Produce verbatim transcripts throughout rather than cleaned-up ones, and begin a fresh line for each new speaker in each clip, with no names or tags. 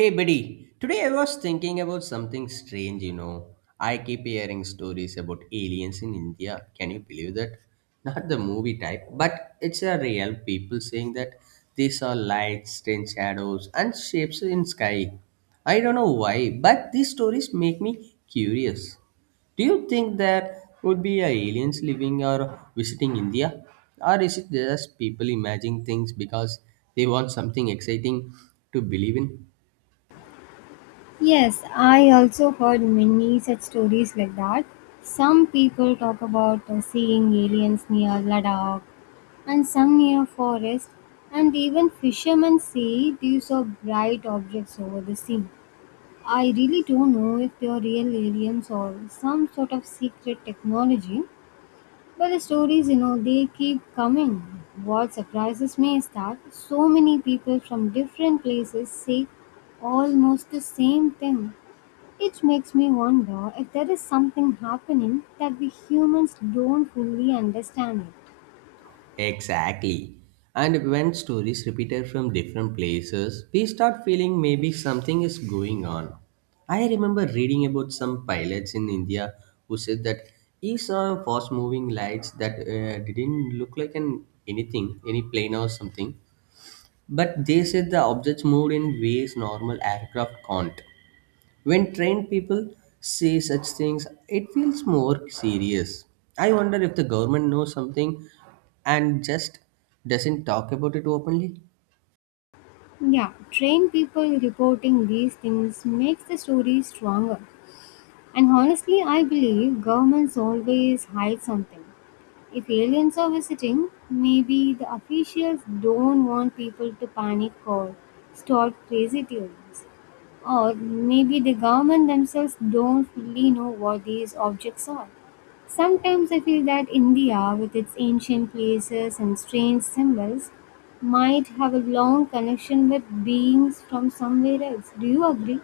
Hey buddy, today I was thinking about something strange, you know. I keep hearing stories about aliens in India. Can you believe that? Not the movie type, but it's a real people saying that they saw lights, strange shadows, and shapes in sky. I don't know why, but these stories make me curious. Do you think there would be a aliens living or visiting India? Or is it just people imagining things because they want something exciting to believe in?
Yes, I also heard many such stories like that. Some people talk about uh, seeing aliens near Ladakh and some near forest, and even fishermen say these are bright objects over the sea. I really don't know if they are real aliens or some sort of secret technology, but the stories, you know, they keep coming. What surprises me is that so many people from different places say almost the same thing. It makes me wonder if there is something happening that we humans don't fully understand it.
Exactly. And when stories repeated from different places, we start feeling maybe something is going on. I remember reading about some pilots in India who said that he saw fast moving lights that uh, didn't look like an anything, any plane or something, but they said the objects moved in ways normal aircraft can't. When trained people say such things, it feels more serious. I wonder if the government knows something and just doesn't talk about it openly.
Yeah, trained people reporting these things makes the story stronger. And honestly, I believe governments always hide something. If aliens are visiting, maybe the officials don't want people to panic or start crazy theories. Or maybe the government themselves don't fully know what these objects are. Sometimes I feel that India, with its ancient places and strange symbols, might have a long connection with beings from somewhere else. Do you agree?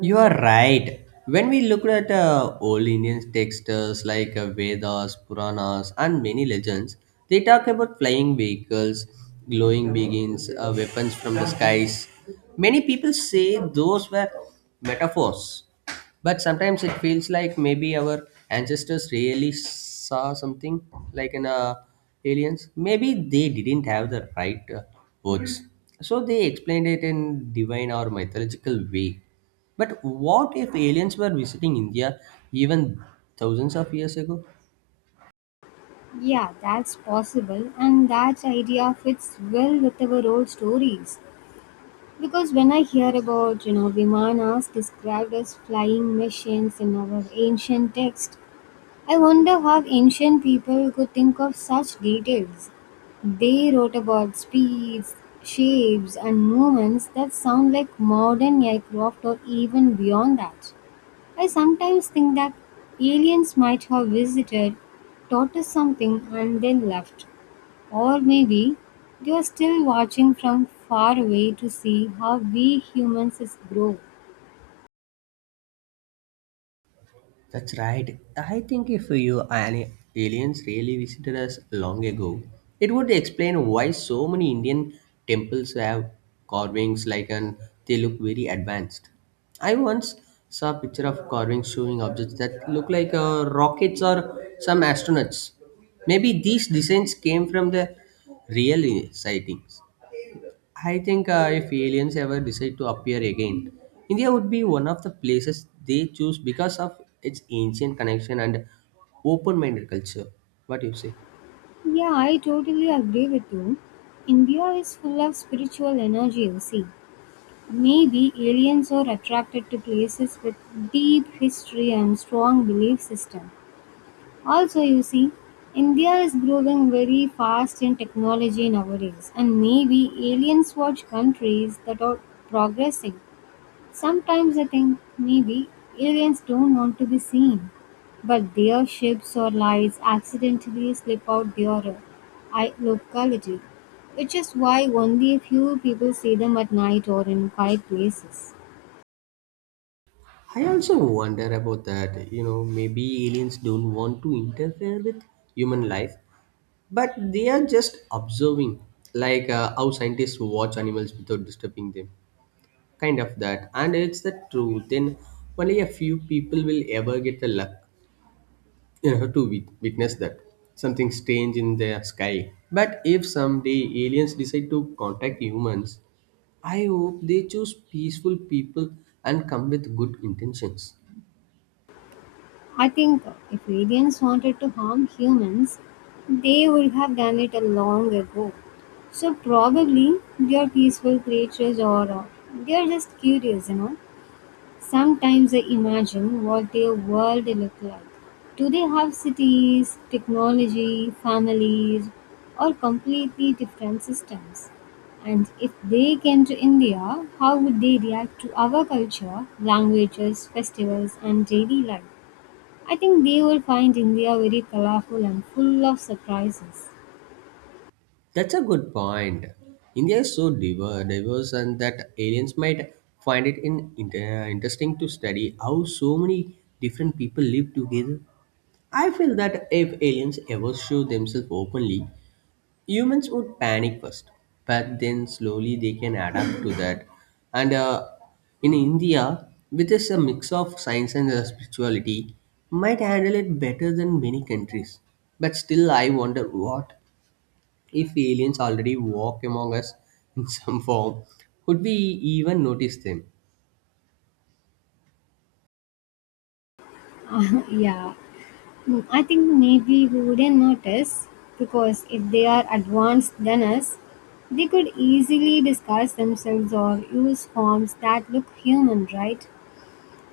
You are right. When we look at uh, old Indian texts like uh, Vedas, Puranas, and many legends, they talk about flying vehicles, glowing beings, uh, weapons from the skies. Many people say those were metaphors. But sometimes it feels like maybe our ancestors really saw something like in uh, aliens. Maybe they didn't have the right uh, words, so they explained it in divine or mythological way. But what if aliens were visiting India even thousands of years ago?
Yeah, that's possible, and that idea fits well with our old stories. Because when I hear about, you know, Vimanas described as flying machines in our ancient texts, I wonder how ancient people could think of such details. They wrote about speeds, shapes, and movements that sound like modern aircraft or even beyond that. I sometimes think that aliens might have visited, taught us something, and then left. Or maybe they are still watching from far away to see how we humans is grow.
That's right. I think if you an aliens really visited us long ago, it would explain why so many Indian temples have carvings like and they look very advanced. I once saw a picture of carvings showing objects that look like uh, rockets or some astronauts. Maybe these designs came from the real sightings. I think uh, if aliens ever decide to appear again, India would be one of the places they choose because of its ancient connection and open minded culture. What do you say?
Yeah, I totally agree with you. India is full of spiritual energy, you see. Maybe aliens are attracted to places with deep history and strong belief system. Also, you see, India is growing very fast in technology nowadays, and maybe aliens watch countries that are progressing. Sometimes I think maybe aliens don't want to be seen, but their ships or lights accidentally slip out their uh, i- locality, which is why only a few people see them at night or in quiet places.
I also wonder about that. You know, maybe aliens don't want to interfere with human life, but they are just observing, like uh, how scientists watch animals without disturbing them. Kind of that. And it's the truth. Then only a few people will ever get the luck. You have to wit- witness that. Something strange in the sky. But if someday aliens decide to contact humans, I hope they choose peaceful people and come with good intentions.
I think if aliens wanted to harm humans, they would have done it a long ago. So probably they are peaceful creatures or uh, they are just curious, you know. Sometimes I imagine what their world look like. Do they have cities, technology, families, or completely different systems? And if they came to India, how would they react to our culture, languages, festivals, and daily life? I think they will find India very colorful and full of surprises.
That's a good point. India is so diver- diverse, and that aliens might find it in, in- uh, interesting to study how so many different people live together. I feel that if aliens ever show themselves openly, humans would panic first but then slowly they can adapt to that and uh, in india with this a mix of science and uh, spirituality might handle it better than many countries, but still I wonder what if aliens already walk among us in some form. Would we even notice them?
Yeah, Mm, I think maybe we wouldn't notice because if they are advanced than us, they could easily disguise themselves or use forms that look human, right?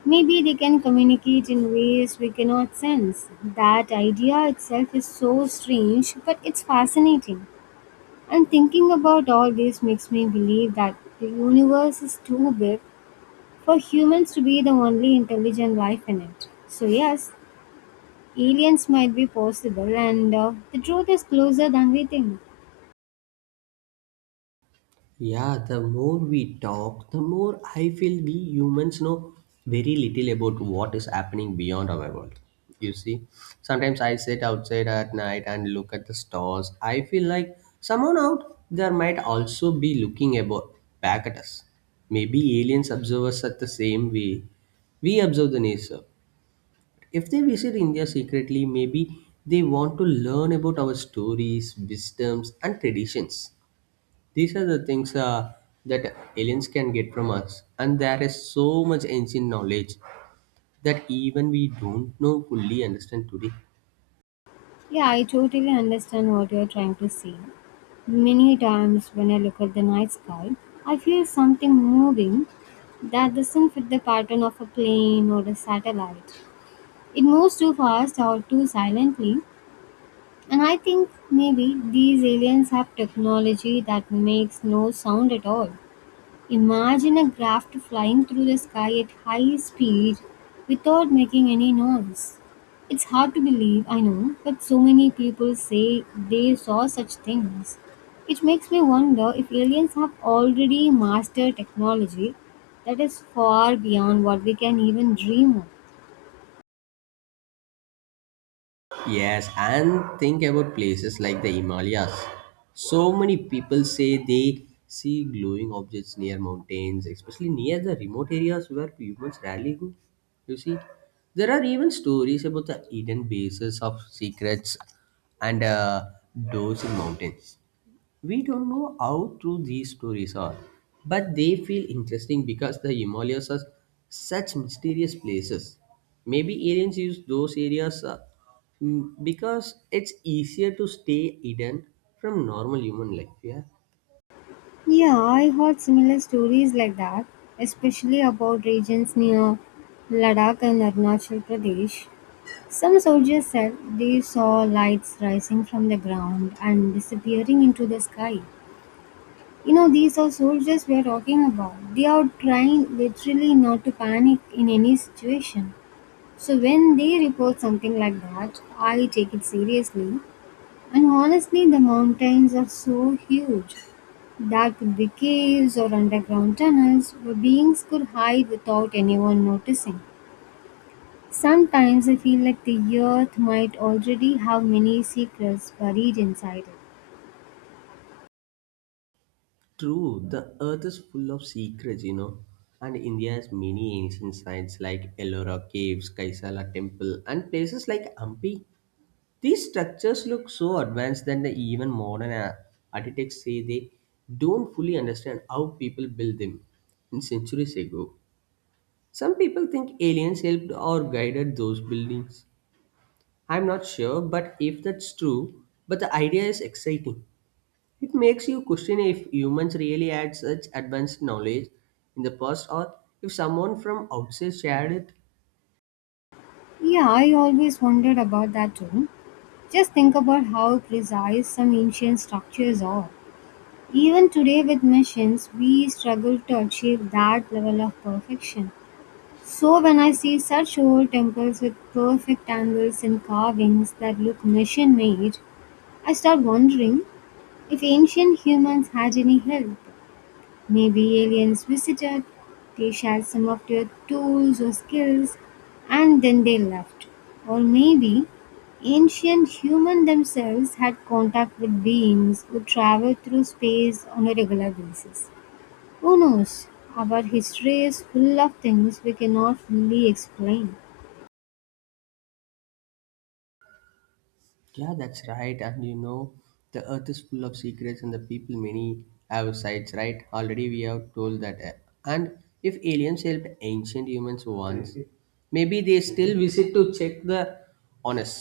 Maybe they can communicate in ways we cannot sense. That idea itself is so strange, but it's fascinating. And thinking about all this makes me believe that the universe is too big for humans to be the only intelligent life in it. So, yes, aliens might be possible, and uh, the truth is closer than we think.
Yeah, the more we talk, the more I feel we humans know very little about what is happening beyond our world. You see, sometimes I sit outside at night and look at the stars. I feel like someone out there might also be looking about back at us. Maybe aliens observe us at the same way we observe the nature. If they visit India secretly, maybe they want to learn about our stories, wisdoms, and traditions. These are the things uh, that aliens can get from us, and there is so much ancient knowledge that even we don't know fully understand today.
Yeah, I totally understand what you're trying to say. Many times when I look at the night sky, I feel something moving that doesn't fit the pattern of a plane or a satellite. It moves too fast or too silently, and I think maybe these aliens have technology that makes no sound at all. Imagine a graft flying through the sky at high speed without making any noise. It's hard to believe, I know, but so many people say they saw such things. It makes me wonder if aliens have already mastered technology that is far beyond what we can even dream of.
Yes, and think about places like the Himalayas. So many people say they see glowing objects near mountains, especially near the remote areas where humans rarely go. You see, there are even stories about the hidden bases of secrets and uh, doors in mountains. We don't know how true these stories are, but they feel interesting because the Himalayas are such mysterious places. Maybe aliens use those areas uh, mm, because it's easier to stay hidden from normal human life. Yeah,
Yeah, I heard similar stories like that, especially about regions near Ladakh and Arunachal Pradesh. Some soldiers said they saw lights rising from the ground and disappearing into the sky. You know, these are soldiers we are talking about. They are trying literally not to panic in any situation. So, when they report something like that, I take it seriously. And honestly, the mountains are so huge. That could be caves or underground tunnels where beings could hide without anyone noticing. Sometimes I feel like the earth might already have many secrets buried inside it.
true. The Earth is full of secrets, you know, and India has many ancient sites like Ellora Caves, Kaisala Temple, and places like Hampi. These structures look so advanced that the even modern uh, architects say they don't fully understand how people built them in centuries ago. Some people think aliens helped or guided those buildings. I'm not sure, but if that's true, but the idea is exciting. It makes you question if humans really had such advanced knowledge in the past or if someone from outside shared it.
Yeah, I always wondered about that too. Just think about how precise some ancient structures are. Even today, with machines, we struggle to achieve that level of perfection. So, when I see such old temples with perfect angles and carvings that look machine made, I start wondering if ancient humans had any help. Maybe aliens visited, they shared some of their tools or skills, and then they left. Or maybe ancient humans themselves had contact with beings who traveled through space on a regular basis. Who knows? Our history is full of things we cannot fully explain.
Yeah, that's right. And you know, the earth is full of secrets, and the people many have sides, right? Already we have told that. uh, And if aliens helped ancient humans once, maybe they still visit to check the on us.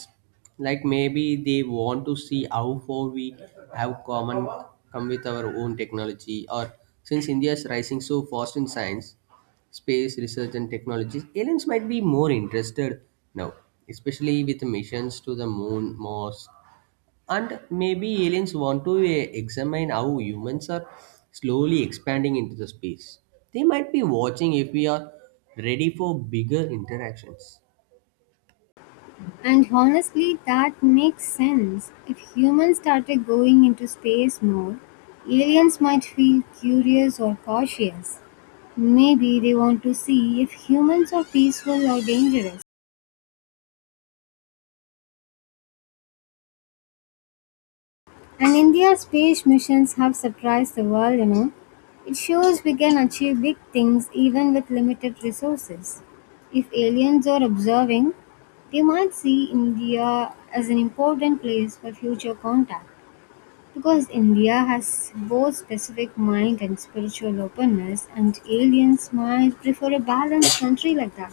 Like maybe they want to see how far we have common come with our own technology. Or since India is rising so fast in science, space research and technologies, aliens might be more interested now, especially with missions to the moon, Mars, and maybe aliens want to eh, examine how humans are slowly expanding into the space. They might be watching if we are ready for bigger interactions.
And honestly, that makes sense. If humans started going into space more, aliens might feel curious or cautious. Maybe they want to see if humans are peaceful or dangerous. And India's space missions have surprised the world, you know. It shows we can achieve big things even with limited resources. If aliens are observing, they might see India as an important place for future contact. Because India has both specific mind and spiritual openness, and aliens might prefer a balanced country like that.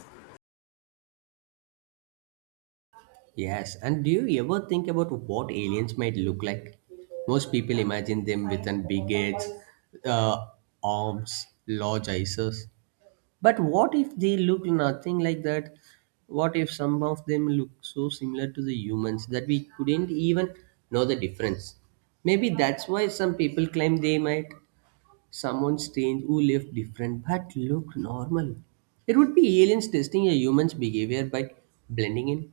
Yes, and do you ever think about what aliens might look like? Most people imagine them with an big heads, uh, arms, large eyes. But what if they look nothing like that? What if some of them look so similar to the humans that we couldn't even know the difference? Maybe that's why some people claim they might someone strange who lived different but looked normal. It would be aliens testing a human's behavior by blending in.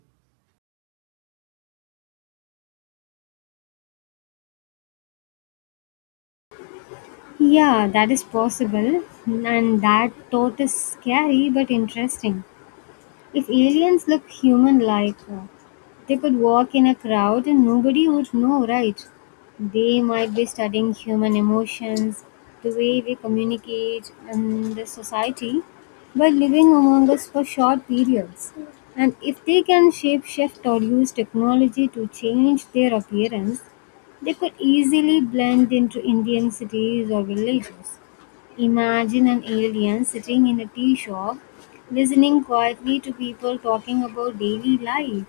Yeah, that is possible, and that thought is scary but interesting. If aliens look human like, uh, they could walk in a crowd and nobody would know, right? They might be studying human emotions, the way we communicate, and the society by living among us for short periods. And if they can shape shift or use technology to change their appearance, they could easily blend into Indian cities or villages. Imagine an alien sitting in a tea shop, listening quietly to people talking about daily life.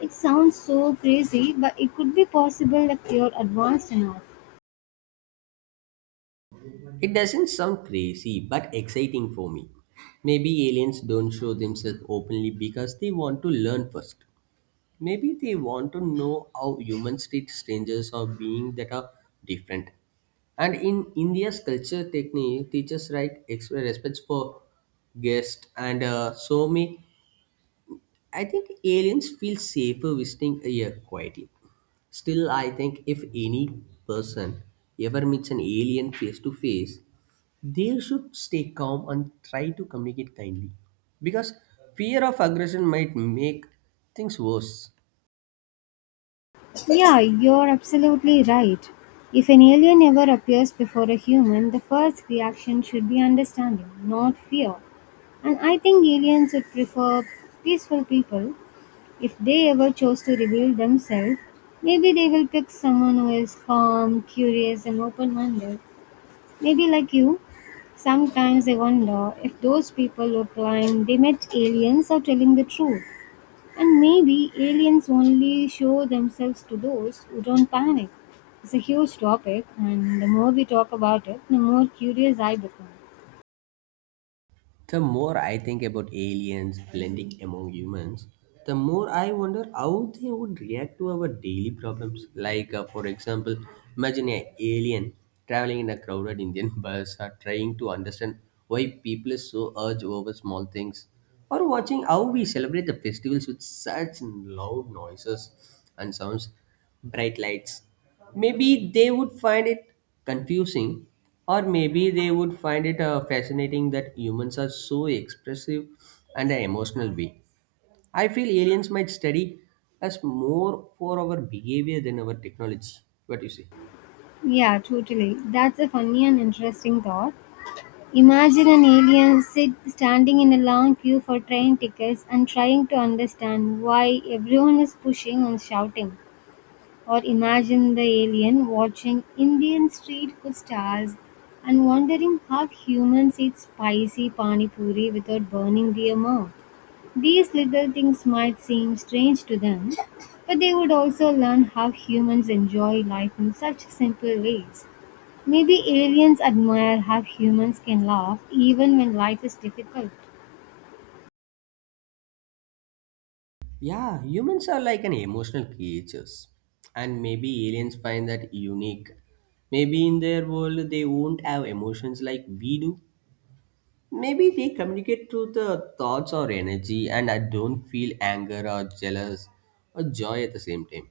It sounds so crazy, but it could be possible if you're advanced enough.
It doesn't sound crazy but exciting for me. Maybe aliens don't show themselves openly because they want to learn first. Maybe they want to know how humans treat strangers or beings that are different. And in India's culture technique, teachers write express respect for guests and uh, so me. I think aliens feel safer visiting here quietly. Still, I think if any person ever meets an alien face to face, they should stay calm and try to communicate kindly. Because fear of aggression might make things worse.
Yeah, you're absolutely right. If an alien ever appears before a human, the first reaction should be understanding, not fear. And I think aliens would prefer peaceful people. If they ever chose to reveal themselves, maybe they will pick someone who is calm, curious, and open minded. Maybe like you. Sometimes I wonder if those people were blind, they met aliens are telling the truth. And maybe aliens only show themselves to those who don't panic. It's a huge topic, and the more we talk about it, the more curious I become.
The more I think about aliens blending among humans, the more I wonder how they would react to our daily problems. Like, uh, for example, imagine an alien traveling in a crowded Indian bus or trying to understand why people is so urge over small things, or watching how we celebrate the festivals with such loud noises and sounds bright lights. Maybe they would find it confusing, or maybe they would find it uh, fascinating that humans are so expressive and an emotional being. I feel aliens might study us more for our behavior than our technology. What do you say?
Yeah, totally. That's a funny and interesting thought. Imagine an alien sit standing in a long queue for train tickets and trying to understand why everyone is pushing and shouting. Or imagine the alien watching Indian street food stars and wondering how humans eat spicy pani puri without burning their mouth. These little things might seem strange to them, but they would also learn how humans enjoy life in such simple ways. Maybe aliens admire how humans can laugh even when life is difficult.
Yeah, humans are like an emotional creatures, and maybe aliens find that unique. Maybe in their world they won't have emotions like we do. Maybe they communicate through the thoughts or energy, and I don't feel anger or jealous or joy at the same time.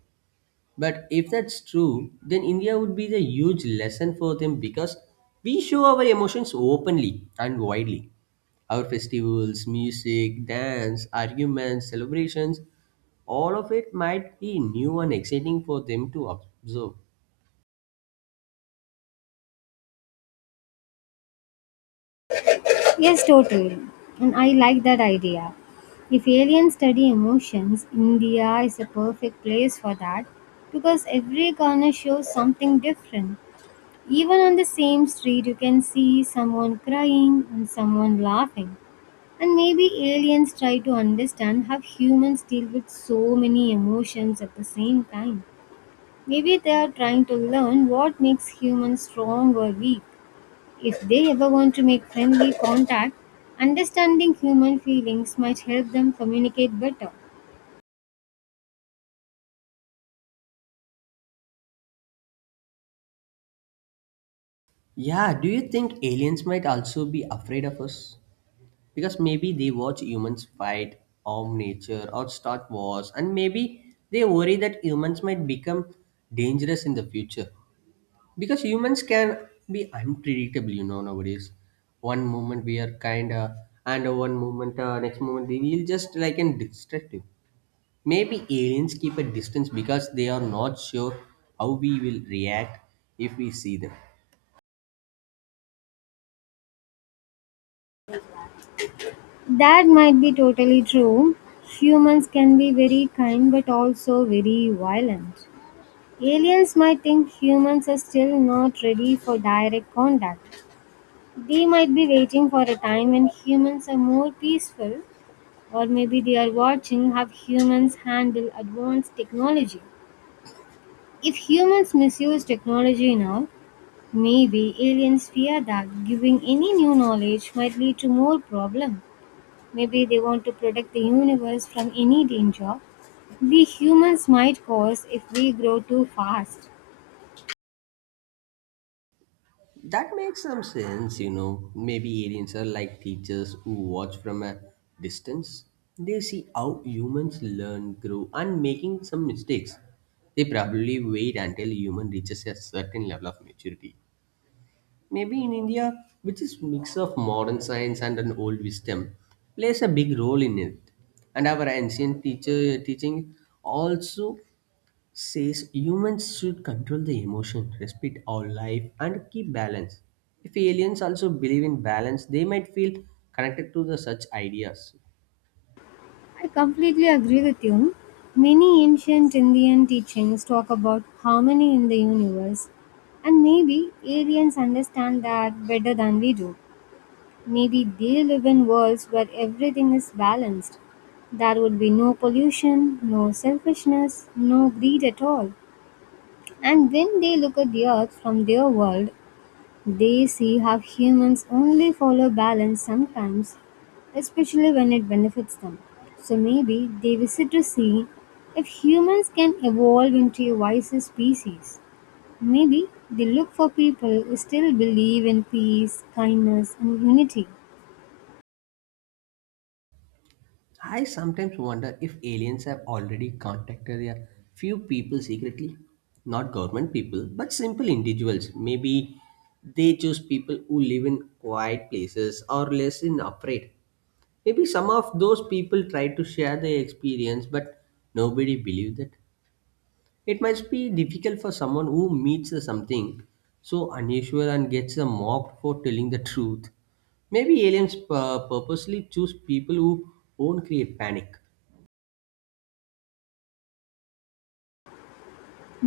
But if that's true, then India would be the huge lesson for them because we show our emotions openly and widely. Our festivals, music, dance, arguments, celebrations, all of it might be new and exciting for them to observe.
Yes, totally. And I like that idea. If aliens study emotions, India is a perfect place for that because every corner shows something different. Even on the same street, you can see someone crying and someone laughing. And maybe aliens try to understand how humans deal with so many emotions at the same time. Maybe they are trying to learn what makes humans strong or weak. If they ever want to make friendly contact, understanding human feelings might help them communicate better.
Yeah, do you think aliens might also be afraid of us? Because maybe they watch humans fight, harm nature, or start wars, and maybe they worry that humans might become dangerous in the future. Because humans can be unpredictable, you know, nowadays. One moment we are kind, of, and uh, one moment, uh, next moment, they will just like and destructive. Maybe aliens keep a distance because they are not sure how we will react if we see them.
That might be totally true. Humans can be very kind but also very violent. Aliens might think humans are still not ready for direct contact. They might be waiting for a time when humans are more peaceful, or maybe they are watching how humans handle advanced technology. If humans misuse technology now, maybe aliens fear that giving any new knowledge might lead to more problem. Maybe they want to protect the universe from any danger we humans might cause if we grow too fast.
That makes some sense, you know. Maybe aliens are like teachers who watch from a distance. They see how humans learn, grow, and making some mistakes. They probably wait until human reaches a certain level of maturity. Maybe in India, which is mix of modern science and an old wisdom, plays a big role in it. And our ancient teacher teaching also says humans should control the emotion, respect our life, and keep balance. If aliens also believe in balance, they might feel connected to the such ideas.
I completely agree with you. Many ancient Indian teachings talk about harmony in the universe, and maybe aliens understand that better than we do. Maybe they live in worlds where everything is balanced. There would be no pollution, no selfishness, no greed at all. And when they look at the earth from their world, they see how humans only follow balance sometimes, especially when it benefits them. So maybe they visit to see if humans can evolve into a wiser species. Maybe they look for people who still believe in peace, kindness, and unity.
I sometimes wonder if aliens have already contacted a few people secretly, not government people, but simple individuals. Maybe they choose people who live in quiet places or less in afraid. Maybe some of those people try to share their experience, but nobody believed it. It must be difficult for someone who meets something so unusual and gets mocked for telling the truth. Maybe aliens pur- purposely choose people who won't create panic.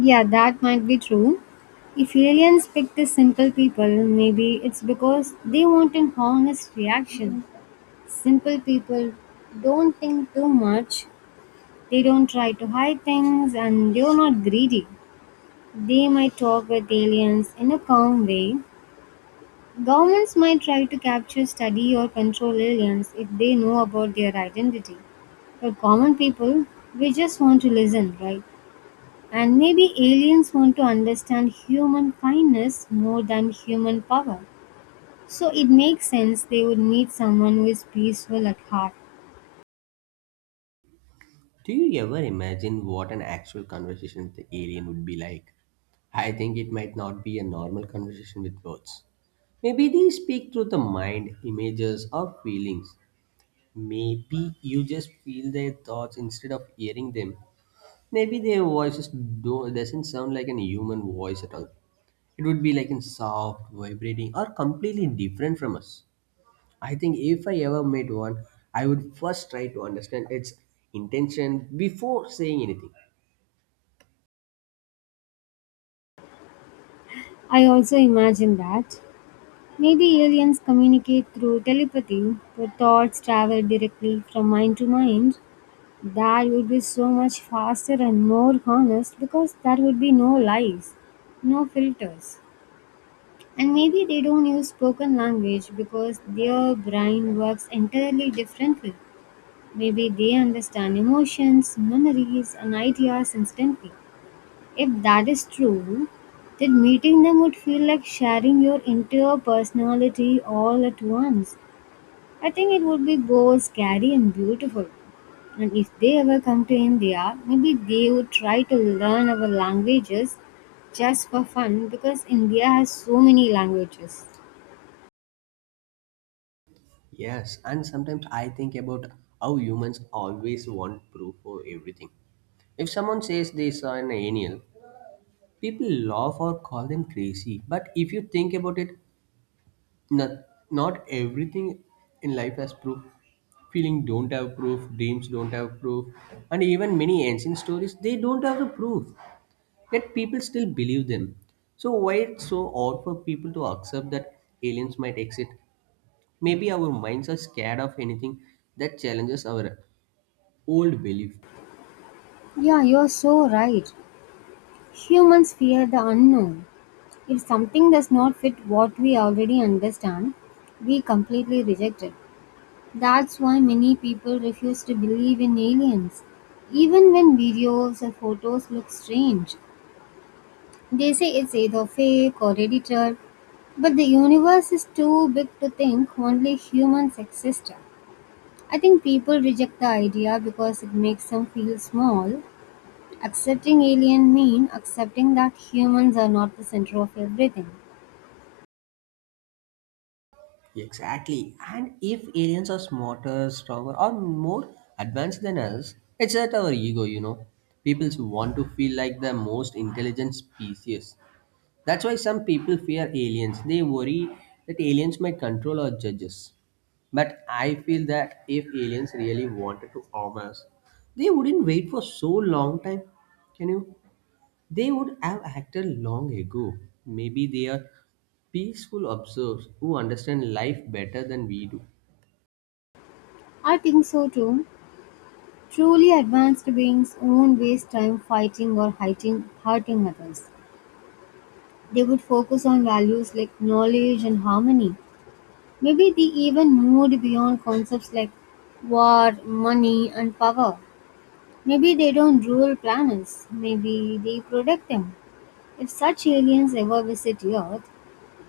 Yeah, that might be true. If aliens pick the simple people, maybe it's because they want an honest reaction. Simple people don't think too much, they don't try to hide things, and they're not greedy. They might talk with aliens in a calm way. Governments might try to capture, study, or control aliens if they know about their identity. But common people, we just want to listen, right? And maybe aliens want to understand human kindness more than human power. So it makes sense they would need someone who is peaceful at heart.
Do you ever imagine what an actual conversation with the alien would be like? I think it might not be a normal conversation with words. Maybe they speak through the mind, images, or feelings. Maybe you just feel their thoughts instead of hearing them. Maybe their voices do doesn't sound like an human voice at all. It would be like in soft, vibrating, or completely different from us. I think if I ever met one, I would first try to understand its intention before saying anything.
I also imagine that. Maybe aliens communicate through telepathy, where thoughts travel directly from mind to mind. That would be so much faster and more honest because there would be no lies, no filters. And maybe they don't use spoken language because their brain works entirely differently. Maybe they understand emotions, memories, and ideas instantly. If that is true, then meeting them would feel like sharing your entire personality all at once. I think it would be both scary and beautiful. And if they ever come to India, maybe they would try to learn our languages just for fun because India has so many languages.
Yes, and sometimes I think about how humans always want proof for everything. If someone says they saw an alien, people laugh or call them crazy. But if you think about it, not, not everything in life has proof, feeling don't have proof, dreams don't have proof, and even many ancient stories, they don't have the proof, yet people still believe them. So why it's so odd for people to accept that aliens might exist? Maybe our minds are scared of anything that challenges our old belief.
Yeah, you're so right. Humans fear the unknown. If something does not fit what we already understand, we completely reject it. That's why many people refuse to believe in aliens. Even when videos or photos look strange, they say it's either fake or edited, but the universe is too big to think only humans exist. I think people reject the idea because it makes them feel small. Accepting alien means accepting that humans are not the center of everything.
Exactly. And if aliens are smarter, stronger, or more advanced than us, it's at our ego, you know. People want to feel like the most intelligent species. That's why some people fear aliens. They worry that aliens might control or judge us. But I feel that if aliens really wanted to harm us, they wouldn't wait for so long time. Can you? They would have acted long ago. Maybe they are peaceful observes who understand life better than we do.
I think so too. Truly advanced beings won't waste time fighting or hiding, hurting others. They would focus on values like knowledge and harmony. Maybe they even moved beyond concepts like war, money, and power. Maybe they don't rule planets. Maybe they protect them. If such aliens ever visit Earth,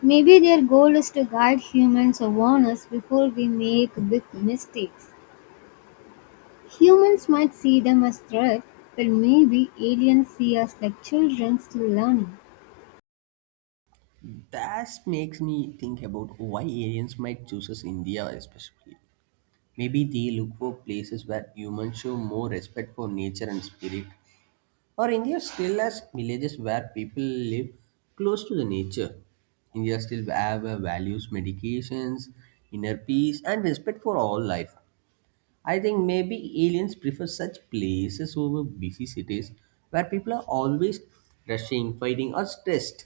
maybe their goal is to guide humans or warn us before we make big mistakes. Humans might see them as threat, but maybe aliens see us like children still learning.
That makes me think about why aliens might choose us India especially. Maybe they look for places where humans show more respect for nature and spirit. Or India still has villages where people live close to the nature. India still have uh, values, medications, inner peace, and respect for all life. I think maybe aliens prefer such places over busy cities where people are always rushing, fighting, or stressed.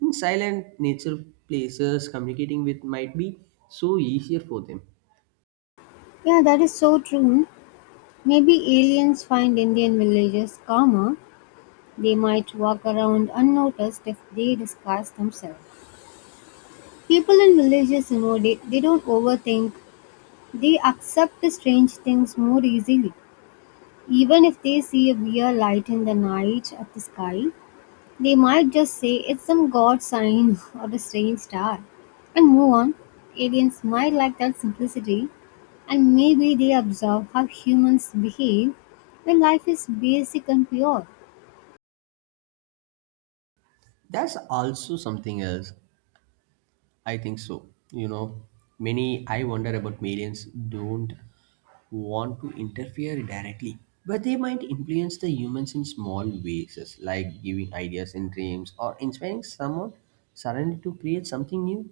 In silent nature places, communicating with might be so easier for them.
Yeah, that is so true. Maybe aliens find Indian villages calmer. They might walk around unnoticed if they disguise themselves. People in villages, you know, they, they don't overthink. They accept the strange things more easily. Even if they see a weird light in the night at the sky, they might just say it's some god sign or a strange star and move on. Aliens might like that simplicity and maybe they observe how humans behave when life is basic and pure.
That's also something else. I think so. You know, many I wonder about aliens don't want to interfere directly, but they might influence the humans in small ways, as like giving ideas and dreams or inspiring someone suddenly to create something new.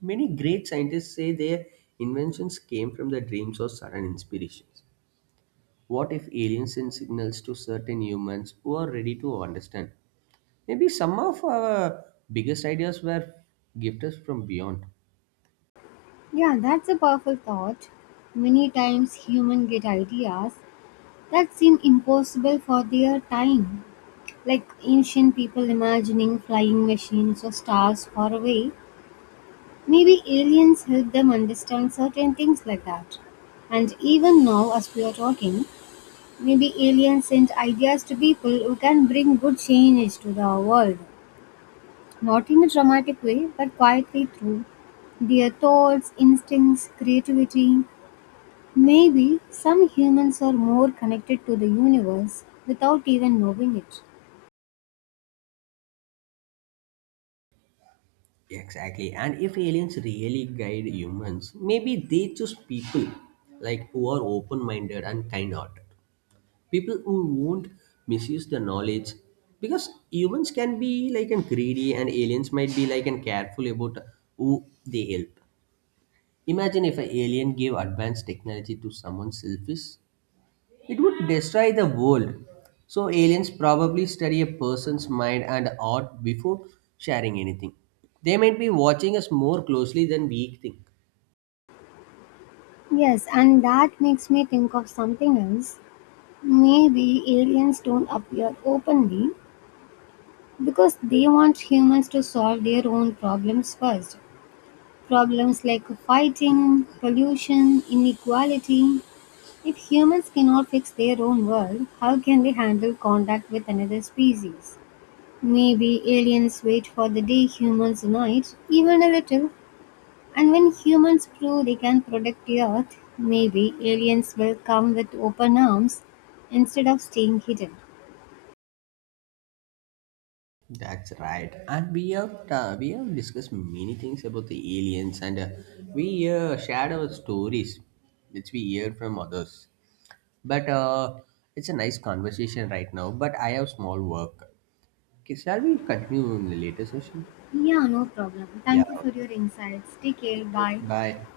Many great scientists say their inventions came from their dreams or sudden inspirations. What if aliens send signals to certain humans who are ready to understand? Maybe some of our biggest ideas were gifted from beyond.
Yeah, that's a powerful thought. Many times humans get ideas that seem impossible for their time, like ancient people imagining flying machines or stars far away. Maybe aliens help them understand certain things like that. And even now, as we are talking, maybe aliens send ideas to people who can bring good change to the world. Not in a dramatic way, but quietly through their thoughts, instincts, creativity. Maybe some humans are more connected to the universe without even knowing it.
Exactly. And if aliens really guide humans, maybe they choose people like who are open-minded and kind-hearted, people who won't misuse the knowledge, because humans can be like and greedy, and aliens might be like and careful about who they help. Imagine if an alien gave advanced technology to someone selfish, it would destroy the world. So aliens probably study a person's mind and heart before sharing anything. They might be watching us more closely than we think.
Yes, and that makes me think of something else. Maybe aliens don't appear openly, because they want humans to solve their own problems first. Problems like fighting, pollution, inequality. If humans cannot fix their own world, how can they handle contact with another species? Maybe aliens wait for the day humans unite, even a little. And when humans prove they can protect the earth, maybe aliens will come with open arms instead of staying hidden.
That's right. And we have uh, we have discussed many things about the aliens, and uh, we uh, shared our stories, which we hear from others. But uh, it's a nice conversation right now. But I have small work. Okay, shall we continue in the later session?
Yeah, no problem.
Yeah.
Thank you for your insights. Take care.
Okay.
Bye.
Bye.